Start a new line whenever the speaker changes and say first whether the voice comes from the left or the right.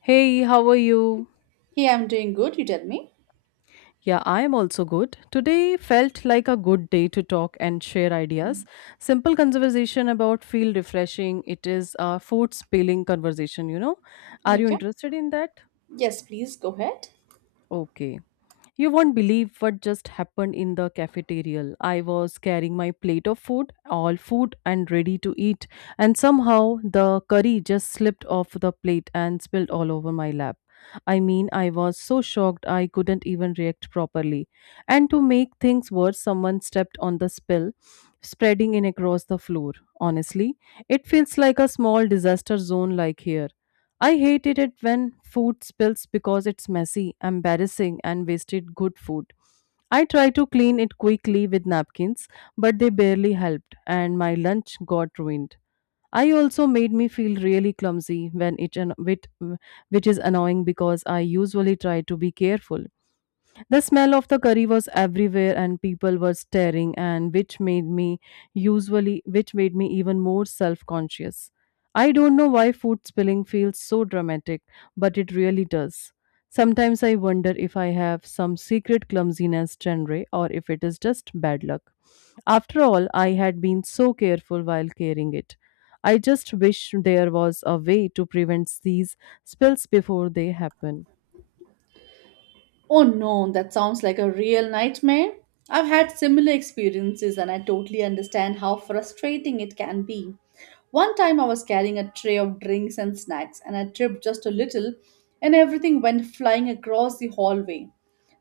left: Hey, how are you?
right: Hey, I'm doing good. You tell me.
left: Yeah, I am also good. Today felt like a good day to talk and share ideas. Simple conversation about feel refreshing. It is a food spilling conversation, you know. Are you
right: Okay.
left: interested in that?
right: Yes, please go ahead.
left: Okay. You won't believe what just happened in the cafeteria. I was carrying my plate of food, all food and ready to eat, and somehow the curry just slipped off the plate and spilled all over my lap. I mean, I was so shocked I couldn't even react properly. And to make things worse, someone stepped on the spill, spreading it across the floor. Honestly, it feels like a small disaster zone like here. I hated it when food spills because it's messy, embarrassing, and wasted good food. I tried to clean it quickly with napkins, but they barely helped, and my lunch got ruined. I also made me feel really clumsy when it, which is annoying because I usually try to be careful. The smell of the curry was everywhere and people were staring and which made me usually which made me even more self-conscious. I don't know why food spilling feels so dramatic, but it really does. Sometimes I wonder if I have some secret clumsiness genre or if it is just bad luck. After all, I had been so careful while carrying it. I just wish there was a way to prevent these spills before they happen.
right: Oh no, that sounds like a real nightmare. I've had similar experiences and I totally understand how frustrating it can be. One time I was carrying a tray of drinks and snacks and I tripped just a little and everything went flying across the hallway.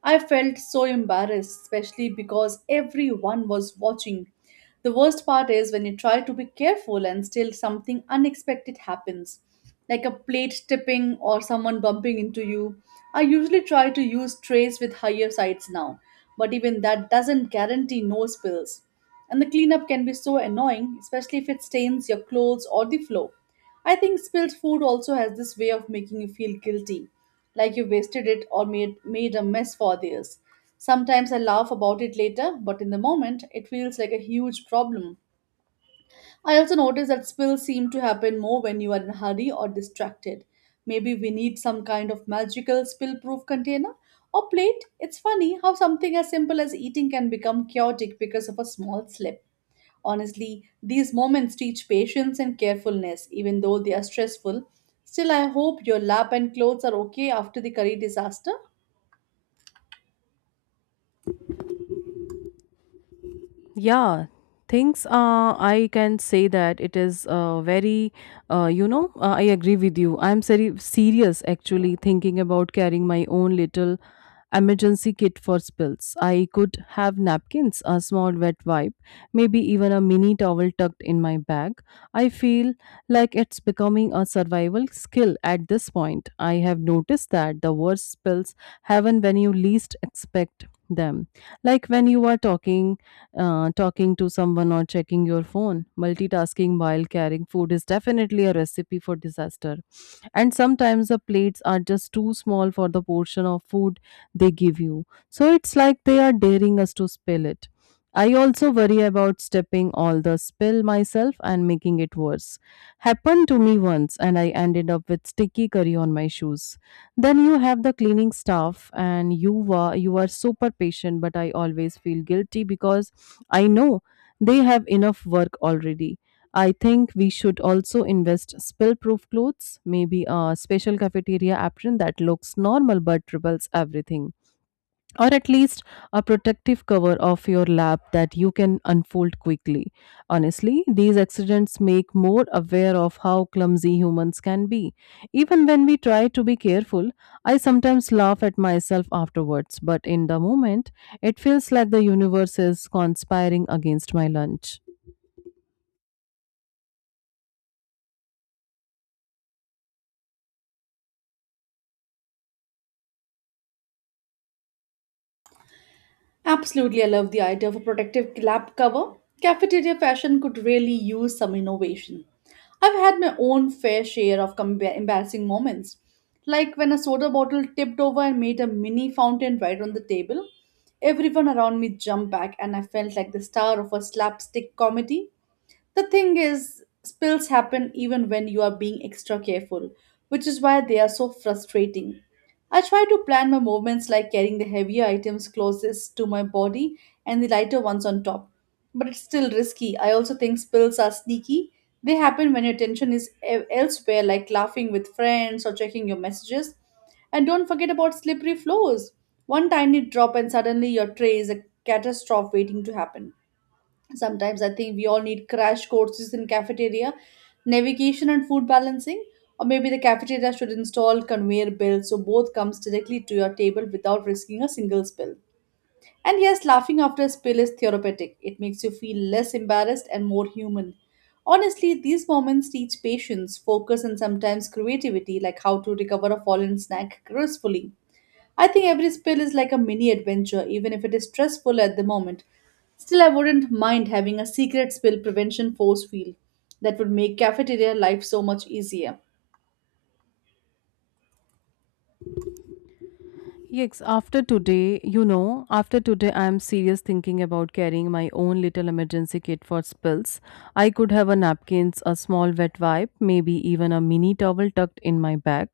right: I felt so embarrassed, especially because everyone was watching. The worst part is when you try to be careful and still something unexpected happens, like a plate tipping or someone bumping into you. I usually try to use trays with higher sides now, but even that doesn't guarantee no spills. And the cleanup can be so annoying, especially if it stains your clothes or the floor. I think spilled food also has this way of making you feel guilty like you wasted it or made a mess for others. Sometimes I laugh about it later, but in the moment, it feels like a huge problem. I also notice that spills seem to happen more when you are in a hurry or distracted. Maybe we need some kind of magical spill proof container or plate. It's funny how something as simple as eating can become chaotic because of a small slip. Honestly, these moments teach patience and carefulness, even though they are stressful. Still, I hope your lap and clothes are okay after the curry disaster.
left: Yeah, things, I can say that it is very, I agree with you. I'm serious, actually thinking about carrying my own little emergency kit for spills. I could have napkins, a small wet wipe, maybe even a mini towel tucked in my bag. I feel like it's becoming a survival skill at this point. I have noticed that the worst spills happen when you least expect them, like when you are talking to someone or checking your phone. Multitasking while carrying food is definitely a recipe for disaster. And sometimes the plates are just too small for the portion of food they give you. So it's like they are daring us to spill it. I also worry about stepping all the spill myself and making it worse. Happened to me once and I ended up with sticky curry on my shoes. Then you have the cleaning staff, and you are super patient, but I always feel guilty because I know they have enough work already. I think we should also invest spill-proof clothes, maybe a special cafeteria apron that looks normal but repels everything, or at least a protective cover of your lap that you can unfold quickly. Honestly, these accidents make more aware of how clumsy humans can be. Even when we try to be careful, I sometimes laugh at myself afterwards, but in the moment, it feels like the universe is conspiring against my lunch.
right: Absolutely, I love the idea of a protective lab cover. Cafeteria fashion could really use some innovation. I've had my own fair share of embarrassing moments, like when a soda bottle tipped over and made a mini fountain right on the table. Everyone around me jumped back, and I felt like the star of a slapstick comedy. The thing is, spills happen even when you are being extra careful, which is why they are so frustrating. I try to plan my movements like carrying the heavier items closest to my body and the lighter ones on top. But it's still risky. I also think spills are sneaky. They happen when your attention is elsewhere, like laughing with friends or checking your messages. And don't forget about slippery floors. One tiny drop, and suddenly your tray is a catastrophe waiting to happen. Sometimes I think we all need crash courses in cafeteria, navigation and food balancing, or maybe the cafeteria should install conveyor belts so both comes directly to your table without risking a single spill. And yes, laughing after a spill is therapeutic. It makes you feel less embarrassed and more human. Honestly, these moments teach patience, focus, and sometimes creativity, like how to recover a fallen snack gracefully. I think every spill is like a mini adventure, even if it is stressful at the moment. Still, I wouldn't mind having a secret spill prevention force field that would make cafeteria life so much easier.
left: Yes, after today, you know, after today, I am serious thinking about carrying my own little emergency kit for spills. I could have a napkins, a small wet wipe, maybe even a mini towel tucked in my bag.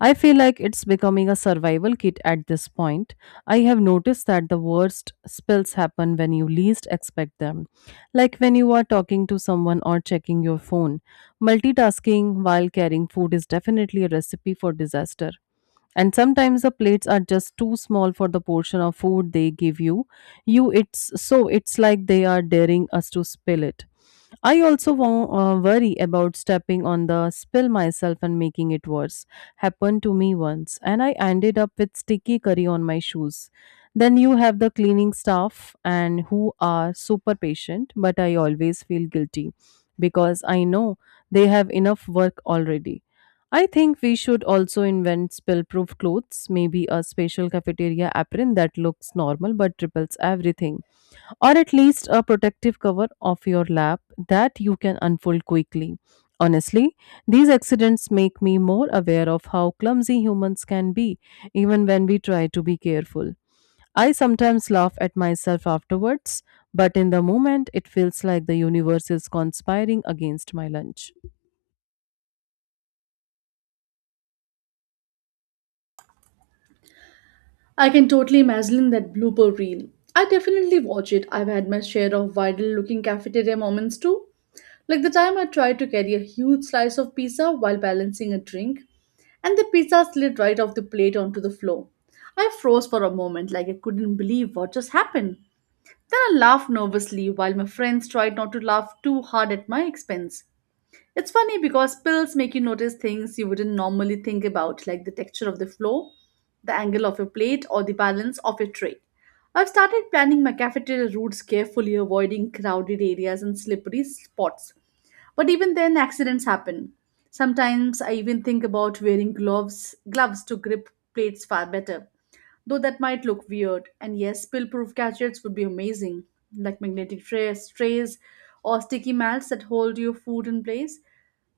left: I feel like it's becoming a survival kit at this point. I have noticed that the worst spills happen when you least expect them, like when you are talking to someone or checking your phone. Multitasking while carrying food is definitely a recipe for disaster, and sometimes the plates are just too small for the portion of food they give you. It's it's like they are daring us to spill it. I also worry about stepping on the spill myself and making it worse. Happened to me once, and I ended up with sticky curry on my shoes. Then you have the cleaning staff and who are super patient, but I always feel guilty because I know they have enough work already. I think we should also invent spill-proof clothes, maybe a special cafeteria apron that looks normal but repels everything, or at least a protective cover of your lap that you can unfold quickly. Honestly, these accidents make me more aware of how clumsy humans can be, even when we try to be careful. I sometimes laugh at myself afterwards, but in the moment it feels like the universe is conspiring against my lunch.
right: I can totally imagine that blooper reel. I definitely watch it. I've had my share of viral looking cafeteria moments too. Like the time I tried to carry a huge slice of pizza while balancing a drink, and the pizza slid right off the plate onto the floor. I froze for a moment, like I couldn't believe what just happened. Then I laughed nervously while my friends tried not to laugh too hard at my expense. It's funny because pills make you notice things you wouldn't normally think about, like the texture of the floor, the angle of your plate, or the balance of your tray. I've started planning my cafeteria routes carefully, avoiding crowded areas and slippery spots. But even then, accidents happen. Sometimes I even think about wearing gloves to grip plates far better, though that might look weird. And yes, spill-proof gadgets would be amazing, like magnetic trays or sticky mats that hold your food in place.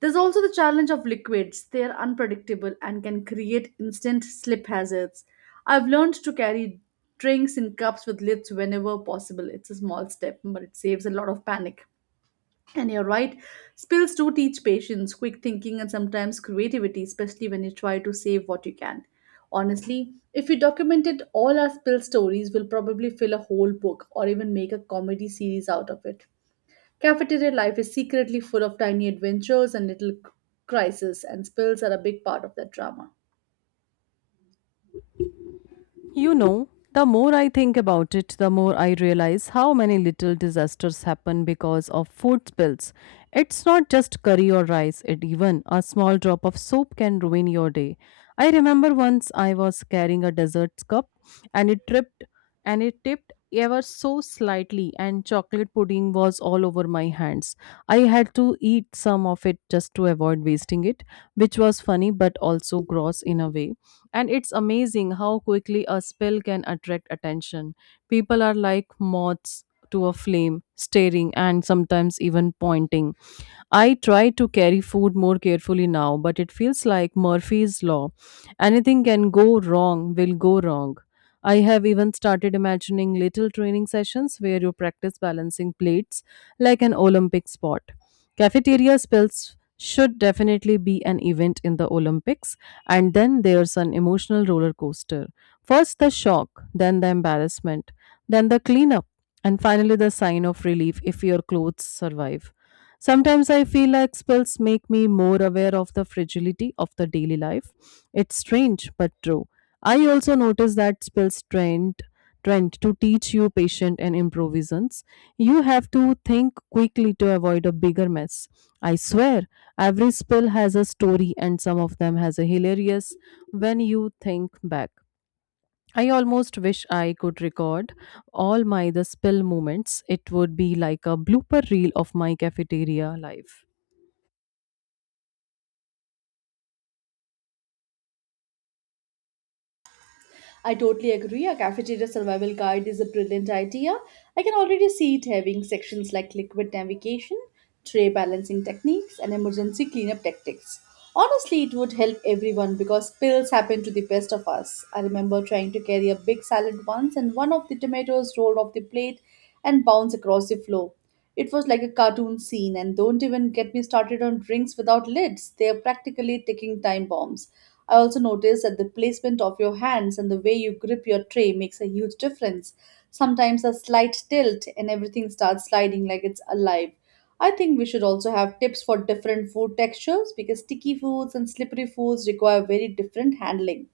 right: There's also the challenge of liquids. They are unpredictable and can create instant slip hazards. I've learned to carry drinks in cups with lids whenever possible. It's a small step, but it saves a lot of panic. And you're right, spills do teach patience, quick thinking, and sometimes creativity, especially when you try to save what you can. Honestly, if we documented all our spill stories, we'll probably fill a whole book or even make a comedy series out of it. Cafeteria life is secretly full of tiny adventures and little crises, and spills are a big part of that drama.
left: You know, the more I think about it, the more I realize how many little disasters happen because of food spills. It's not just curry or rice, it even a small drop of soap can ruin your day. I remember once I was carrying a dessert cup and it tripped and it tipped ever so slightly and chocolate pudding was all over my hands. I had to eat some of it just to avoid wasting it, which was funny but also gross in a way. And it's amazing how quickly a spill can attract attention. People are like moths to a flame, staring and sometimes even pointing. I try to carry food more carefully now, but it feels like Murphy's Law. Anything can go wrong, will go wrong. I have even started imagining little training sessions where you practice balancing plates like an Olympic sport. Cafeteria spills should definitely be an event in the Olympics, and then there's an emotional roller coaster. First the shock, then the embarrassment, then the cleanup, and finally the sign of relief if your clothes survive. Sometimes I feel like spells make me more aware of the fragility of the daily life. It's strange but true. I also notice that spells trend to teach you patience and improvisations. You have to think quickly to avoid a bigger mess. I swear, every spell has a story and some of them has a hilarious when you think back. I almost wish I could record all my the spill moments. It would be like a blooper reel of my cafeteria life.
right: I totally agree. A cafeteria survival guide is a brilliant idea. I can already see it having sections like liquid navigation, tray balancing techniques, and emergency cleanup tactics. Honestly, it would help everyone because spills happen to the best of us. I remember trying to carry a big salad once, and one of the tomatoes rolled off the plate and bounced across the floor. It was like a cartoon scene, and don't even get me started on drinks without lids. They are practically ticking time bombs. I also noticed that the placement of your hands and the way you grip your tray makes a huge difference. Sometimes a slight tilt and everything starts sliding like it's alive. I think we should also have tips for different food textures because sticky foods and slippery foods require very different handling.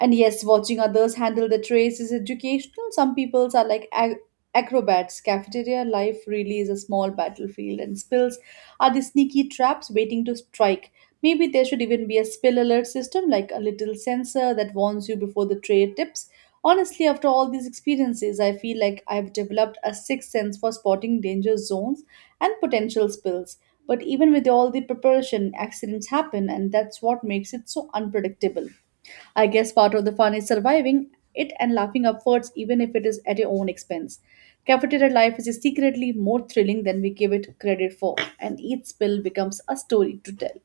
right: And yes, watching others handle the trays is educational. Some peoples are like acrobats. Cafeteria life really is a small battlefield, and spills are the sneaky traps waiting to strike. Maybe there should even be a spill alert system, like a little sensor that warns you before the tray tips. Honestly, after all these experiences, I feel like I've developed a sixth sense for spotting danger zones and potential spills. But even with all the preparation, accidents happen, and that's what makes it so unpredictable. I guess part of the fun is surviving it and laughing upwards, even if it is at your own expense. Cafeteria life is secretly more thrilling than we give it credit for, and each spill becomes a story to tell.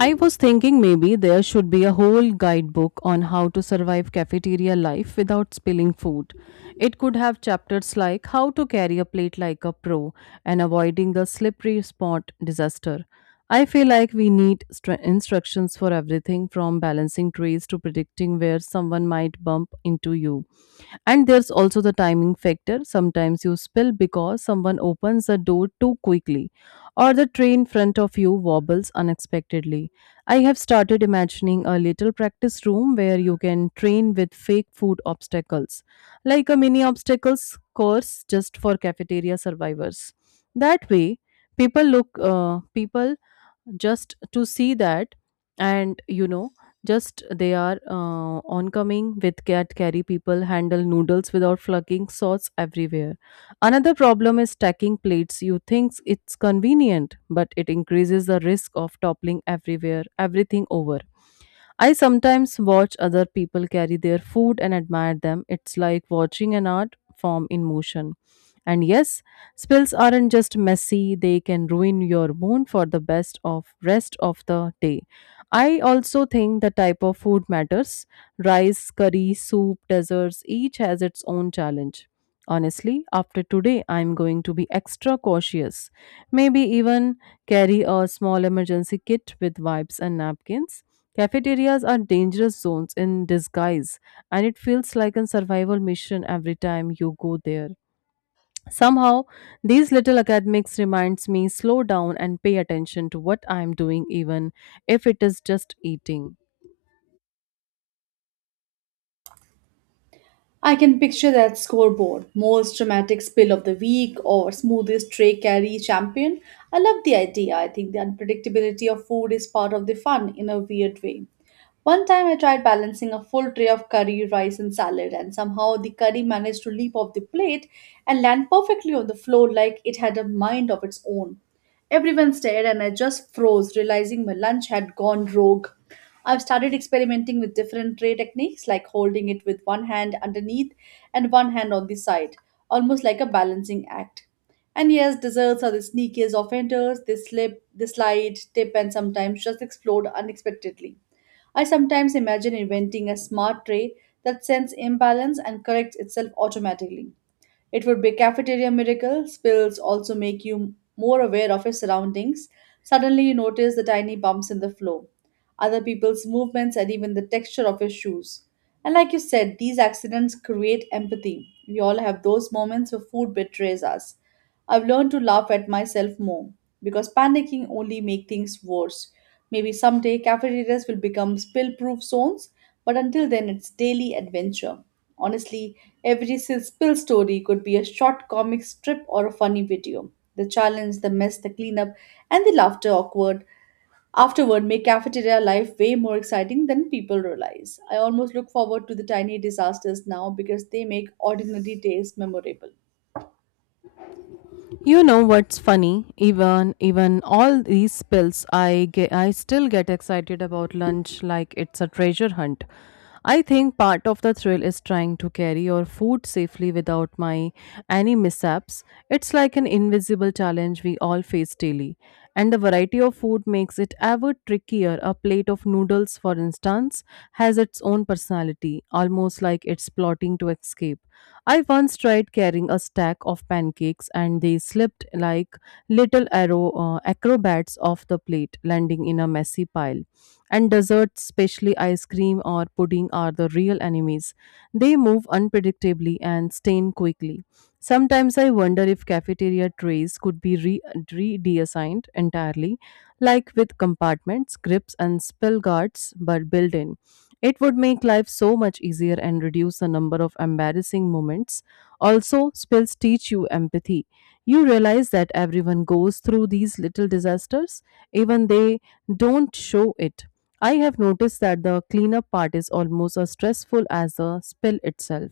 left: I was thinking maybe there should be a whole guidebook on how to survive cafeteria life without spilling food. It could have chapters like how to carry a plate like a pro and avoiding the slippery spot disaster. I feel like we need instructions for everything from balancing trays to predicting where someone might bump into you. And there's also the timing factor. Sometimes you spill because someone opens the door too quickly or the tray in front of you wobbles unexpectedly. I have started imagining a little practice room where you can train with fake food obstacles, like a mini obstacles course just for cafeteria survivors. That way, people just to see that and you know just they are oncoming with cat carry people handle noodles without flucking sauce everywhere. Another problem is stacking plates. You think it's convenient but it increases the risk of toppling everywhere everything over. I sometimes watch other people carry their food and admire them. It's like watching an art form in motion. And yes, spills aren't just messy, they can ruin your mood for the best of rest of the day. I also think the type of food matters. Rice, curry, soup, desserts, each has its own challenge. Honestly, after today, I'm going to be extra cautious. Maybe even carry a small emergency kit with wipes and napkins. Cafeterias are dangerous zones in disguise, and it feels like a survival mission every time you go there. Somehow, these little academics reminds me slow down and pay attention to what I'm doing even if it is just eating.
right: I can picture that scoreboard. Most dramatic spill of the week or smoothest tray carry champion. I love the idea. I think the unpredictability of food is part of the fun in a weird way. One time I tried balancing a full tray of curry, rice, and salad, and somehow the curry managed to leap off the plate and land perfectly on the floor like it had a mind of its own. Everyone stared, and I just froze, realizing my lunch had gone rogue. I've started experimenting with different tray techniques, like holding it with one hand underneath and one hand on the side, almost like a balancing act. And yes, desserts are the sneakiest offenders. They slip, they slide, tip, and sometimes just explode unexpectedly. I sometimes imagine inventing a smart tray that senses imbalance and corrects itself automatically. It would be cafeteria miracle. Spills also make you more aware of your surroundings. Suddenly you notice the tiny bumps in the floor, other people's movements and even the texture of your shoes. And like you said, these accidents create empathy. We all have those moments where food betrays us. I've learned to laugh at myself more because panicking only makes things worse. Maybe someday cafeterias will become spill proof zones, but until then, it's daily adventure. Honestly, every spill story could be a short comic strip or a funny video. The challenge, the mess, the cleanup, and the laughter awkward afterward make cafeteria life way more exciting than people realize. I almost look forward to the tiny disasters now because they make ordinary days memorable.
left: You know what's funny? Even all these spills, I still get excited about lunch like it's a treasure hunt. I think part of the thrill is trying to carry your food safely without my any mishaps. It's like an invisible challenge we all face daily. And the variety of food makes it ever trickier. A plate of noodles, for instance, has its own personality, almost like it's plotting to escape. I once tried carrying a stack of pancakes and they slipped like little arrow acrobats off the plate, landing in a messy pile. And desserts, especially ice cream or pudding, are the real enemies. They move unpredictably and stain quickly. Sometimes I wonder if cafeteria trays could be redeassigned entirely, like with compartments, grips, and spill guards, but built in. It would make life so much easier and reduce the number of embarrassing moments. Also, spills teach you empathy. You realize that everyone goes through these little disasters, even they don't show it. I have noticed that the cleanup part is almost as stressful as the spill itself,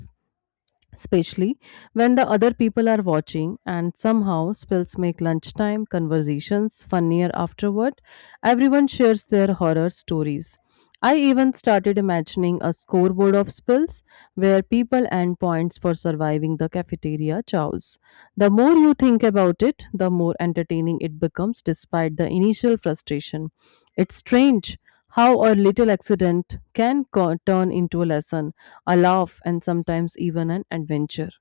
left: especially when the other people are watching. And somehow spills make lunchtime conversations funnier afterward. Everyone shares their horror stories. I even started imagining a scoreboard of spills where people earn points for surviving the cafeteria chows. The more you think about it, the more entertaining it becomes despite the initial frustration. It's strange how a little accident can turn into a lesson, a laugh, and sometimes even an adventure.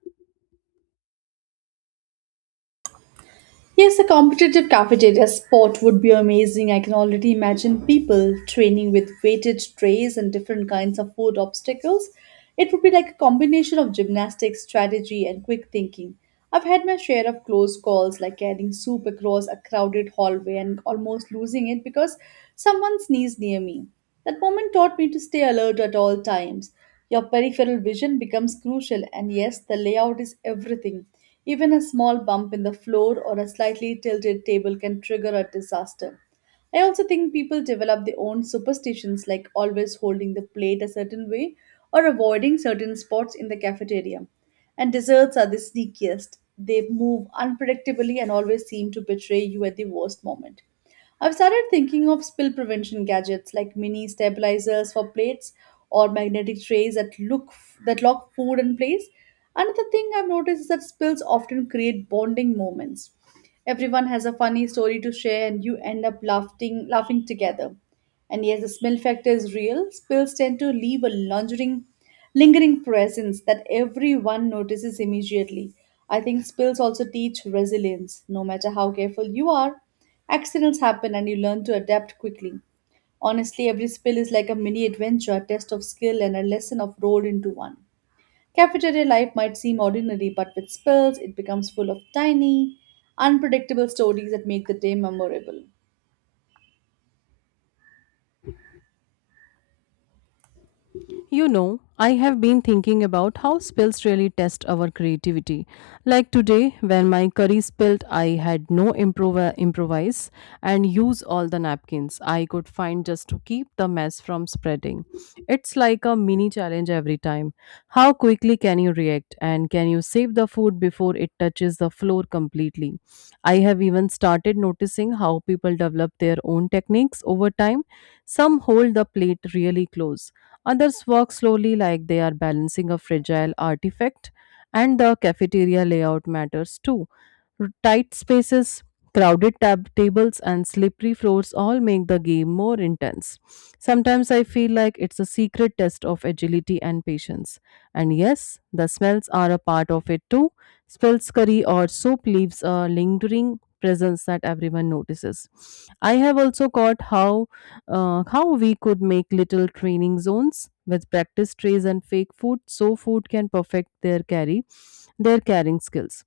right: Yes, a competitive cafeteria sport would be amazing. I can already imagine people training with weighted trays and different kinds of food obstacles. It would be like a combination of gymnastics, strategy, and quick thinking. I've had my share of close calls, like carrying soup across a crowded hallway and almost losing it because someone sneezed near me. That moment taught me to stay alert at all times. Your peripheral vision becomes crucial, and yes, the layout is everything. Even a small bump in the floor or a slightly tilted table can trigger a disaster. I also think people develop their own superstitions like always holding the plate a certain way or avoiding certain spots in the cafeteria. And desserts are the sneakiest. They move unpredictably and always seem to betray you at the worst moment. I've started thinking of spill prevention gadgets like mini stabilizers for plates or magnetic trays that look that lock food in place. Another thing I've noticed is that spills often create bonding moments. Everyone has a funny story to share and you end up laughing together. And yes, the smell factor is real. Spills tend to leave a lingering presence that everyone notices immediately. I think spills also teach resilience. No matter how careful you are, accidents happen and you learn to adapt quickly. Honestly, every spill is like a mini adventure, a test of skill, and a lesson of rolled into one. Cafeteria life might seem ordinary, but with spills, it becomes full of tiny, unpredictable stories that make the day memorable.
left: You know, I have been thinking about how spills really test our creativity. Like today, when my curry spilled, I had no improvise and use all the napkins I could find just to keep the mess from spreading. It's like a mini challenge every time. How quickly can you react, and can you save the food before it touches the floor completely? I have even started noticing how people develop their own techniques over time. Some hold the plate really close. Others work slowly, like they are balancing a fragile artifact, and the cafeteria layout matters too. Tight spaces, crowded tables, and slippery floors all make the game more intense. Sometimes I feel like it's a secret test of agility and patience. And yes, the smells are a part of it too. Spills curry or soup leaves a lingering presence that everyone notices. I have also caught how we could make little training zones with practice trays and fake food so food can perfect their carry their carrying skills.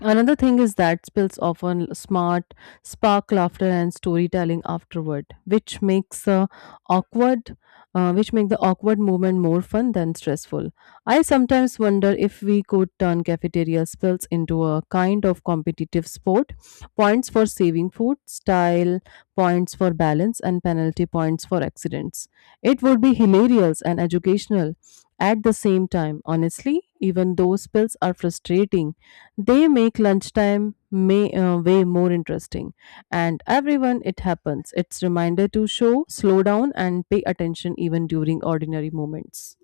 left: Another thing is that spills often spark laughter and storytelling afterward, which makes awkward, which make the awkward moment more fun than stressful. I sometimes wonder if we could turn cafeteria spills into a kind of competitive sport. Points for saving food, style points for balance, and penalty points for accidents. It would be hilarious and educational at the same time. Honestly, even though spills are frustrating, they make lunchtime way more interesting. And everyone, it happens. It's reminder to show, slow down, and pay attention even during ordinary moments.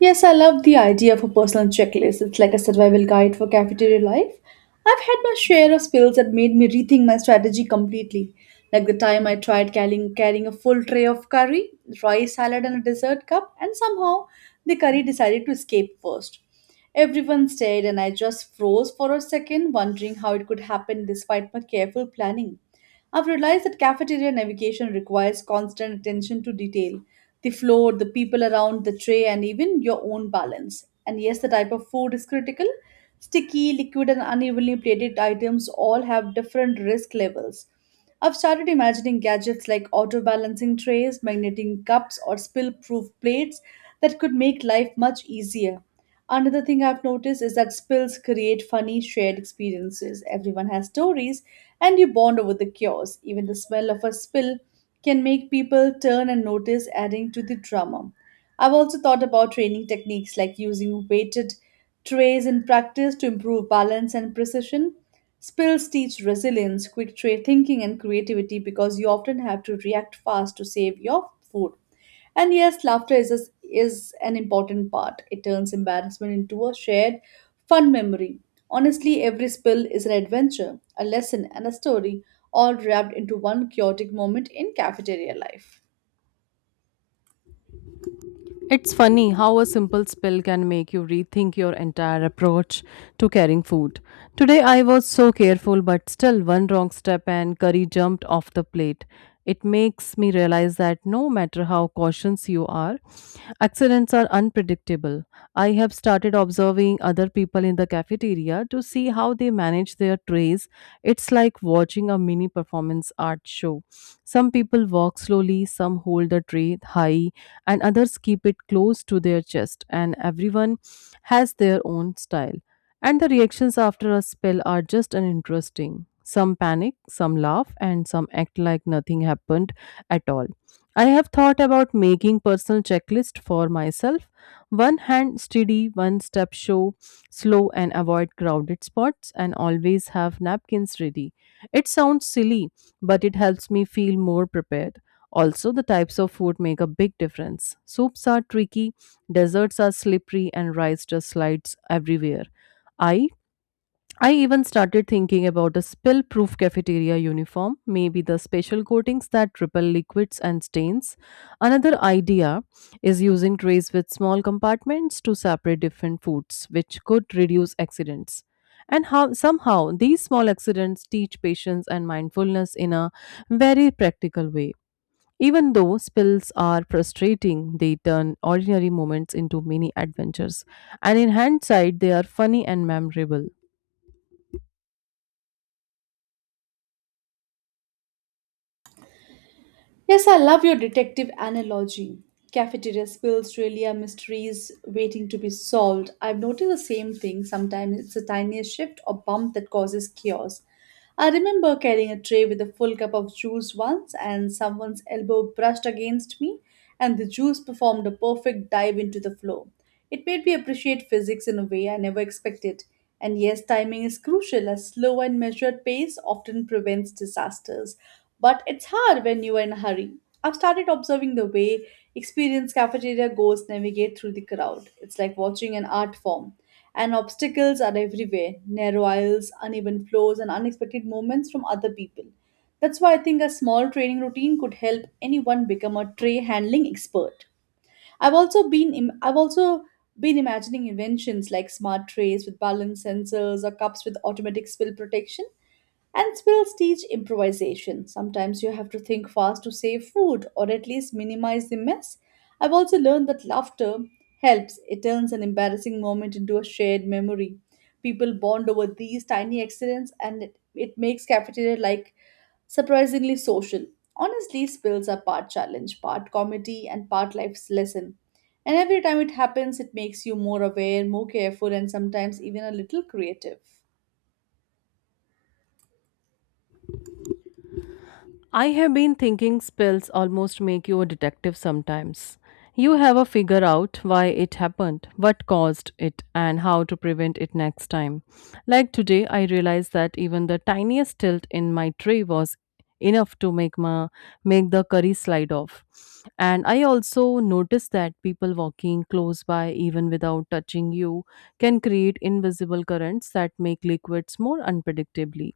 right: Yes, I love the idea of a personal checklist. It's like a survival guide for cafeteria life. I've had my share of spills that made me rethink my strategy completely. Like the time I tried carrying a full tray of curry, rice salad, and a dessert cup, and somehow the curry decided to escape first. Everyone stared, and I just froze for a second, wondering how it could happen despite my careful planning. I've realized that cafeteria navigation requires constant attention to detail, the floor, the people around, the tray, and even your own balance. And yes, the type of food is critical. Sticky, liquid, and unevenly plated items all have different risk levels. I've started imagining gadgets like auto balancing trays, magnetic cups, or spill proof plates that could make life much easier. Another thing I've noticed is that spills create funny shared experiences. Everyone has stories and you bond over the cures. Even the smell of a spill can make people turn and notice, adding to the drama. I've also thought about training techniques like using weighted trays in practice to improve balance and precision. Spills teach resilience, quick tray thinking, and creativity because you often have to react fast to save your food. And yes, laughter is an important part. It turns embarrassment into a shared fun memory. Honestly, every spill is an adventure, a lesson, and a story, all wrapped into one chaotic moment in cafeteria life.
left: It's funny how a simple spill can make you rethink your entire approach to carrying food. Today I was so careful, but still, one wrong step and curry jumped off the plate. It makes me realize that no matter how cautious you are, accidents are unpredictable. I have started observing other people in the cafeteria to see how they manage their trays. It's like watching a mini performance art show. Some people walk slowly, some hold the tray high, and others keep it close to their chest, and everyone has their own style. And the reactions after a spell are just as interesting. Some panic, some laugh, and some act like nothing happened at all. I have thought about making personal checklist for myself. One hand steady, one step show, slow, and avoid crowded spots, and always have napkins ready. It sounds silly, but it helps me feel more prepared. Also, the types of food make a big difference. Soups are tricky, desserts are slippery, and rice just slides everywhere. I I even started thinking about a spill-proof cafeteria uniform, maybe the special coatings that repel liquids and stains. Another idea is using trays with small compartments to separate different foods, which could reduce accidents. And how somehow these small accidents teach patience and mindfulness in a very practical way. Even though spills are frustrating, they turn ordinary moments into mini adventures, and in hindsight, they are funny and memorable.
right: Yes, I love your detective analogy. Cafeteria spills really are mysteries waiting to be solved. I've noticed the same thing. Sometimes it's the tiniest shift or bump that causes chaos. I remember carrying a tray with a full cup of juice once, and someone's elbow brushed against me, and the juice performed a perfect dive into the floor. It made me appreciate physics in a way I never expected. And yes, timing is crucial as slow and measured pace often prevents disasters. But it's hard when you are in a hurry. I've started observing the way experienced cafeteria goers navigate through the crowd. It's like watching an art form. And obstacles are everywhere, narrow aisles, uneven floors, and unexpected moments from other people. That's why I think a small training routine could help anyone become a tray handling expert. I've also been imagining inventions like smart trays with balance sensors or cups with automatic spill protection. And spills teach improvisation. Sometimes you have to think fast to save food or at least minimize the mess. I've also learned that laughter helps. It turns an embarrassing moment into a shared memory. People bond over these tiny accidents and it makes cafeteria like surprisingly social. Honestly, spills are part challenge, part comedy, and part life's lesson. And every time it happens, it makes you more aware, more careful, and sometimes even a little creative.
left: I have been thinking spells almost make you a detective sometimes. You have a figure out why it happened, what caused it, and how to prevent it next time. Like today, I realized that even the tiniest tilt in my tray was enough to make the curry slide off. And I also noticed that people walking close by even without touching you can create invisible currents that make liquids more unpredictably.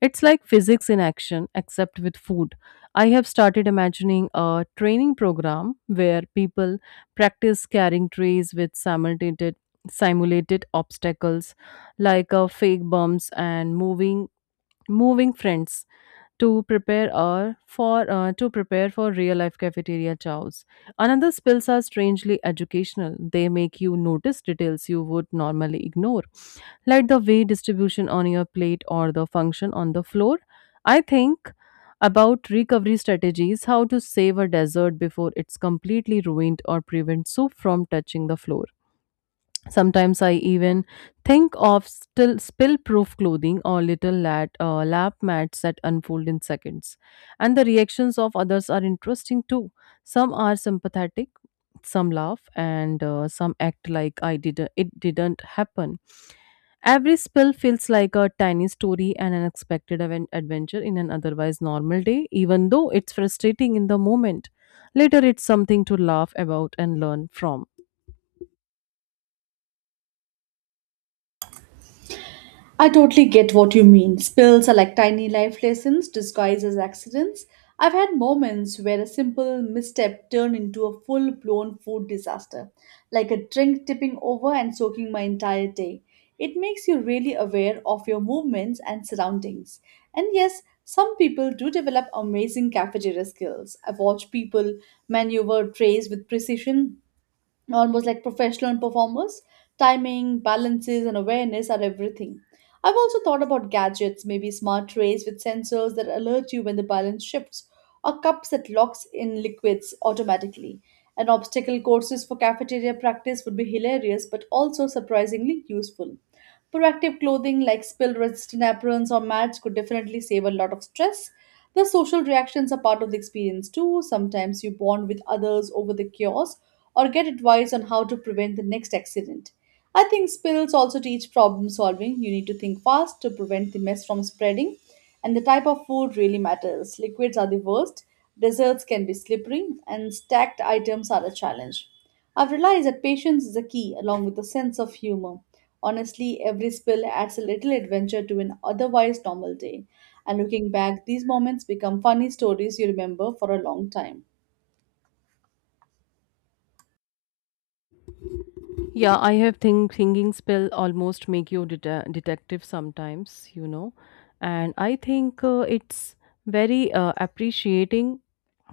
left: It's like physics in action, except with food. I have started imagining a training program where people practice carrying trays with simulated obstacles like fake bumps and moving friends to prepare for to prepare for real life cafeteria chows. Another spills are strangely educational. They make you notice details you would normally ignore, like the weight distribution on your plate or the function on the floor. I think about recovery strategies, how to save a dessert before it's completely ruined or prevent soup from touching the floor. Sometimes I even think of still spill-proof clothing or little lap mats that unfold in seconds. And the reactions of others are interesting too. Some are sympathetic, some laugh, and some act like I didn't. it didn't happen. Every spill feels like a tiny story and an unexpected adventure in an otherwise normal day. Even though it's frustrating in the moment, later, it's something to laugh about and learn from.
right: I totally get what you mean. Spills are like tiny life lessons disguised as accidents. I've had moments where a simple misstep turned into a full blown food disaster, like a drink tipping over and soaking my entire day. It makes you really aware of your movements and surroundings. And yes, some people do develop amazing cafeteria skills. I've watched people maneuver trays with precision almost like professional performers. Timing, balances, and awareness are everything. I've also thought about gadgets, maybe smart trays with sensors that alert you when the balance shifts, or cups that locks in liquids automatically. And obstacle courses for cafeteria practice would be hilarious but also surprisingly useful. Proactive clothing like spill resistant aprons or mats could definitely save a lot of stress. The social reactions are part of the experience too. Sometimes you bond with others over the chaos, or get advice on how to prevent the next accident. I think spills also teach problem solving. You need to think fast to prevent the mess from spreading, and the type of food really matters. Liquids are the worst, desserts can be slippery, and stacked items are a challenge. I've realized that patience is a key along with a sense of humor. Honestly, every spill adds a little adventure to an otherwise normal day. And looking back, these moments become funny stories you remember for a long time.
left: Yeah, I have thinking spell almost make you deta detective sometimes, you know, and I think it's very appreciating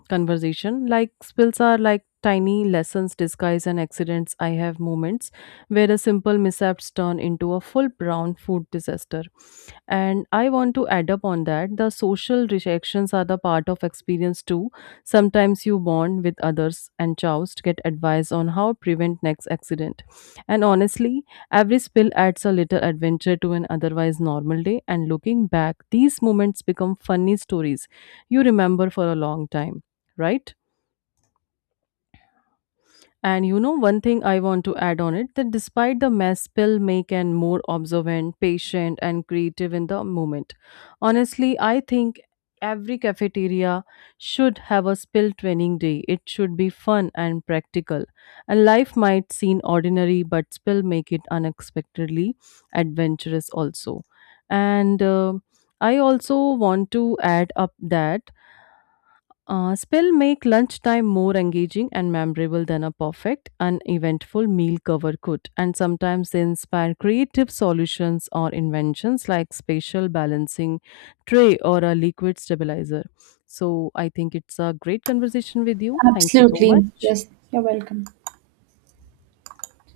left: conversation. Like spills are like tiny lessons disguised and accidents. I have moments where a simple mishaps turn into a full brown food disaster, and I want to add up on that. The social reactions are the part of experience too. Sometimes you bond with others and joust get advice on how prevent next accident. And honestly, every spill adds a little adventure to an otherwise normal day, and looking back, these moments become funny stories you remember for a long time, right? And you know, one thing I want to add on it that despite the mess, pill make and more observant, patient, and creative in the moment. Honestly, I think every cafeteria should have a spill training day. It should be fun and practical. And life might seem ordinary, but spill make it unexpectedly adventurous also. And I also want to add up that spell make lunchtime more engaging and memorable than a perfect, uneventful meal cover could, and sometimes they inspire creative solutions or inventions like spatial balancing tray or a liquid stabilizer. So I think it's a great conversation with you. Thank you so
right: Absolutely.
left: much.
right: Yes, you're welcome.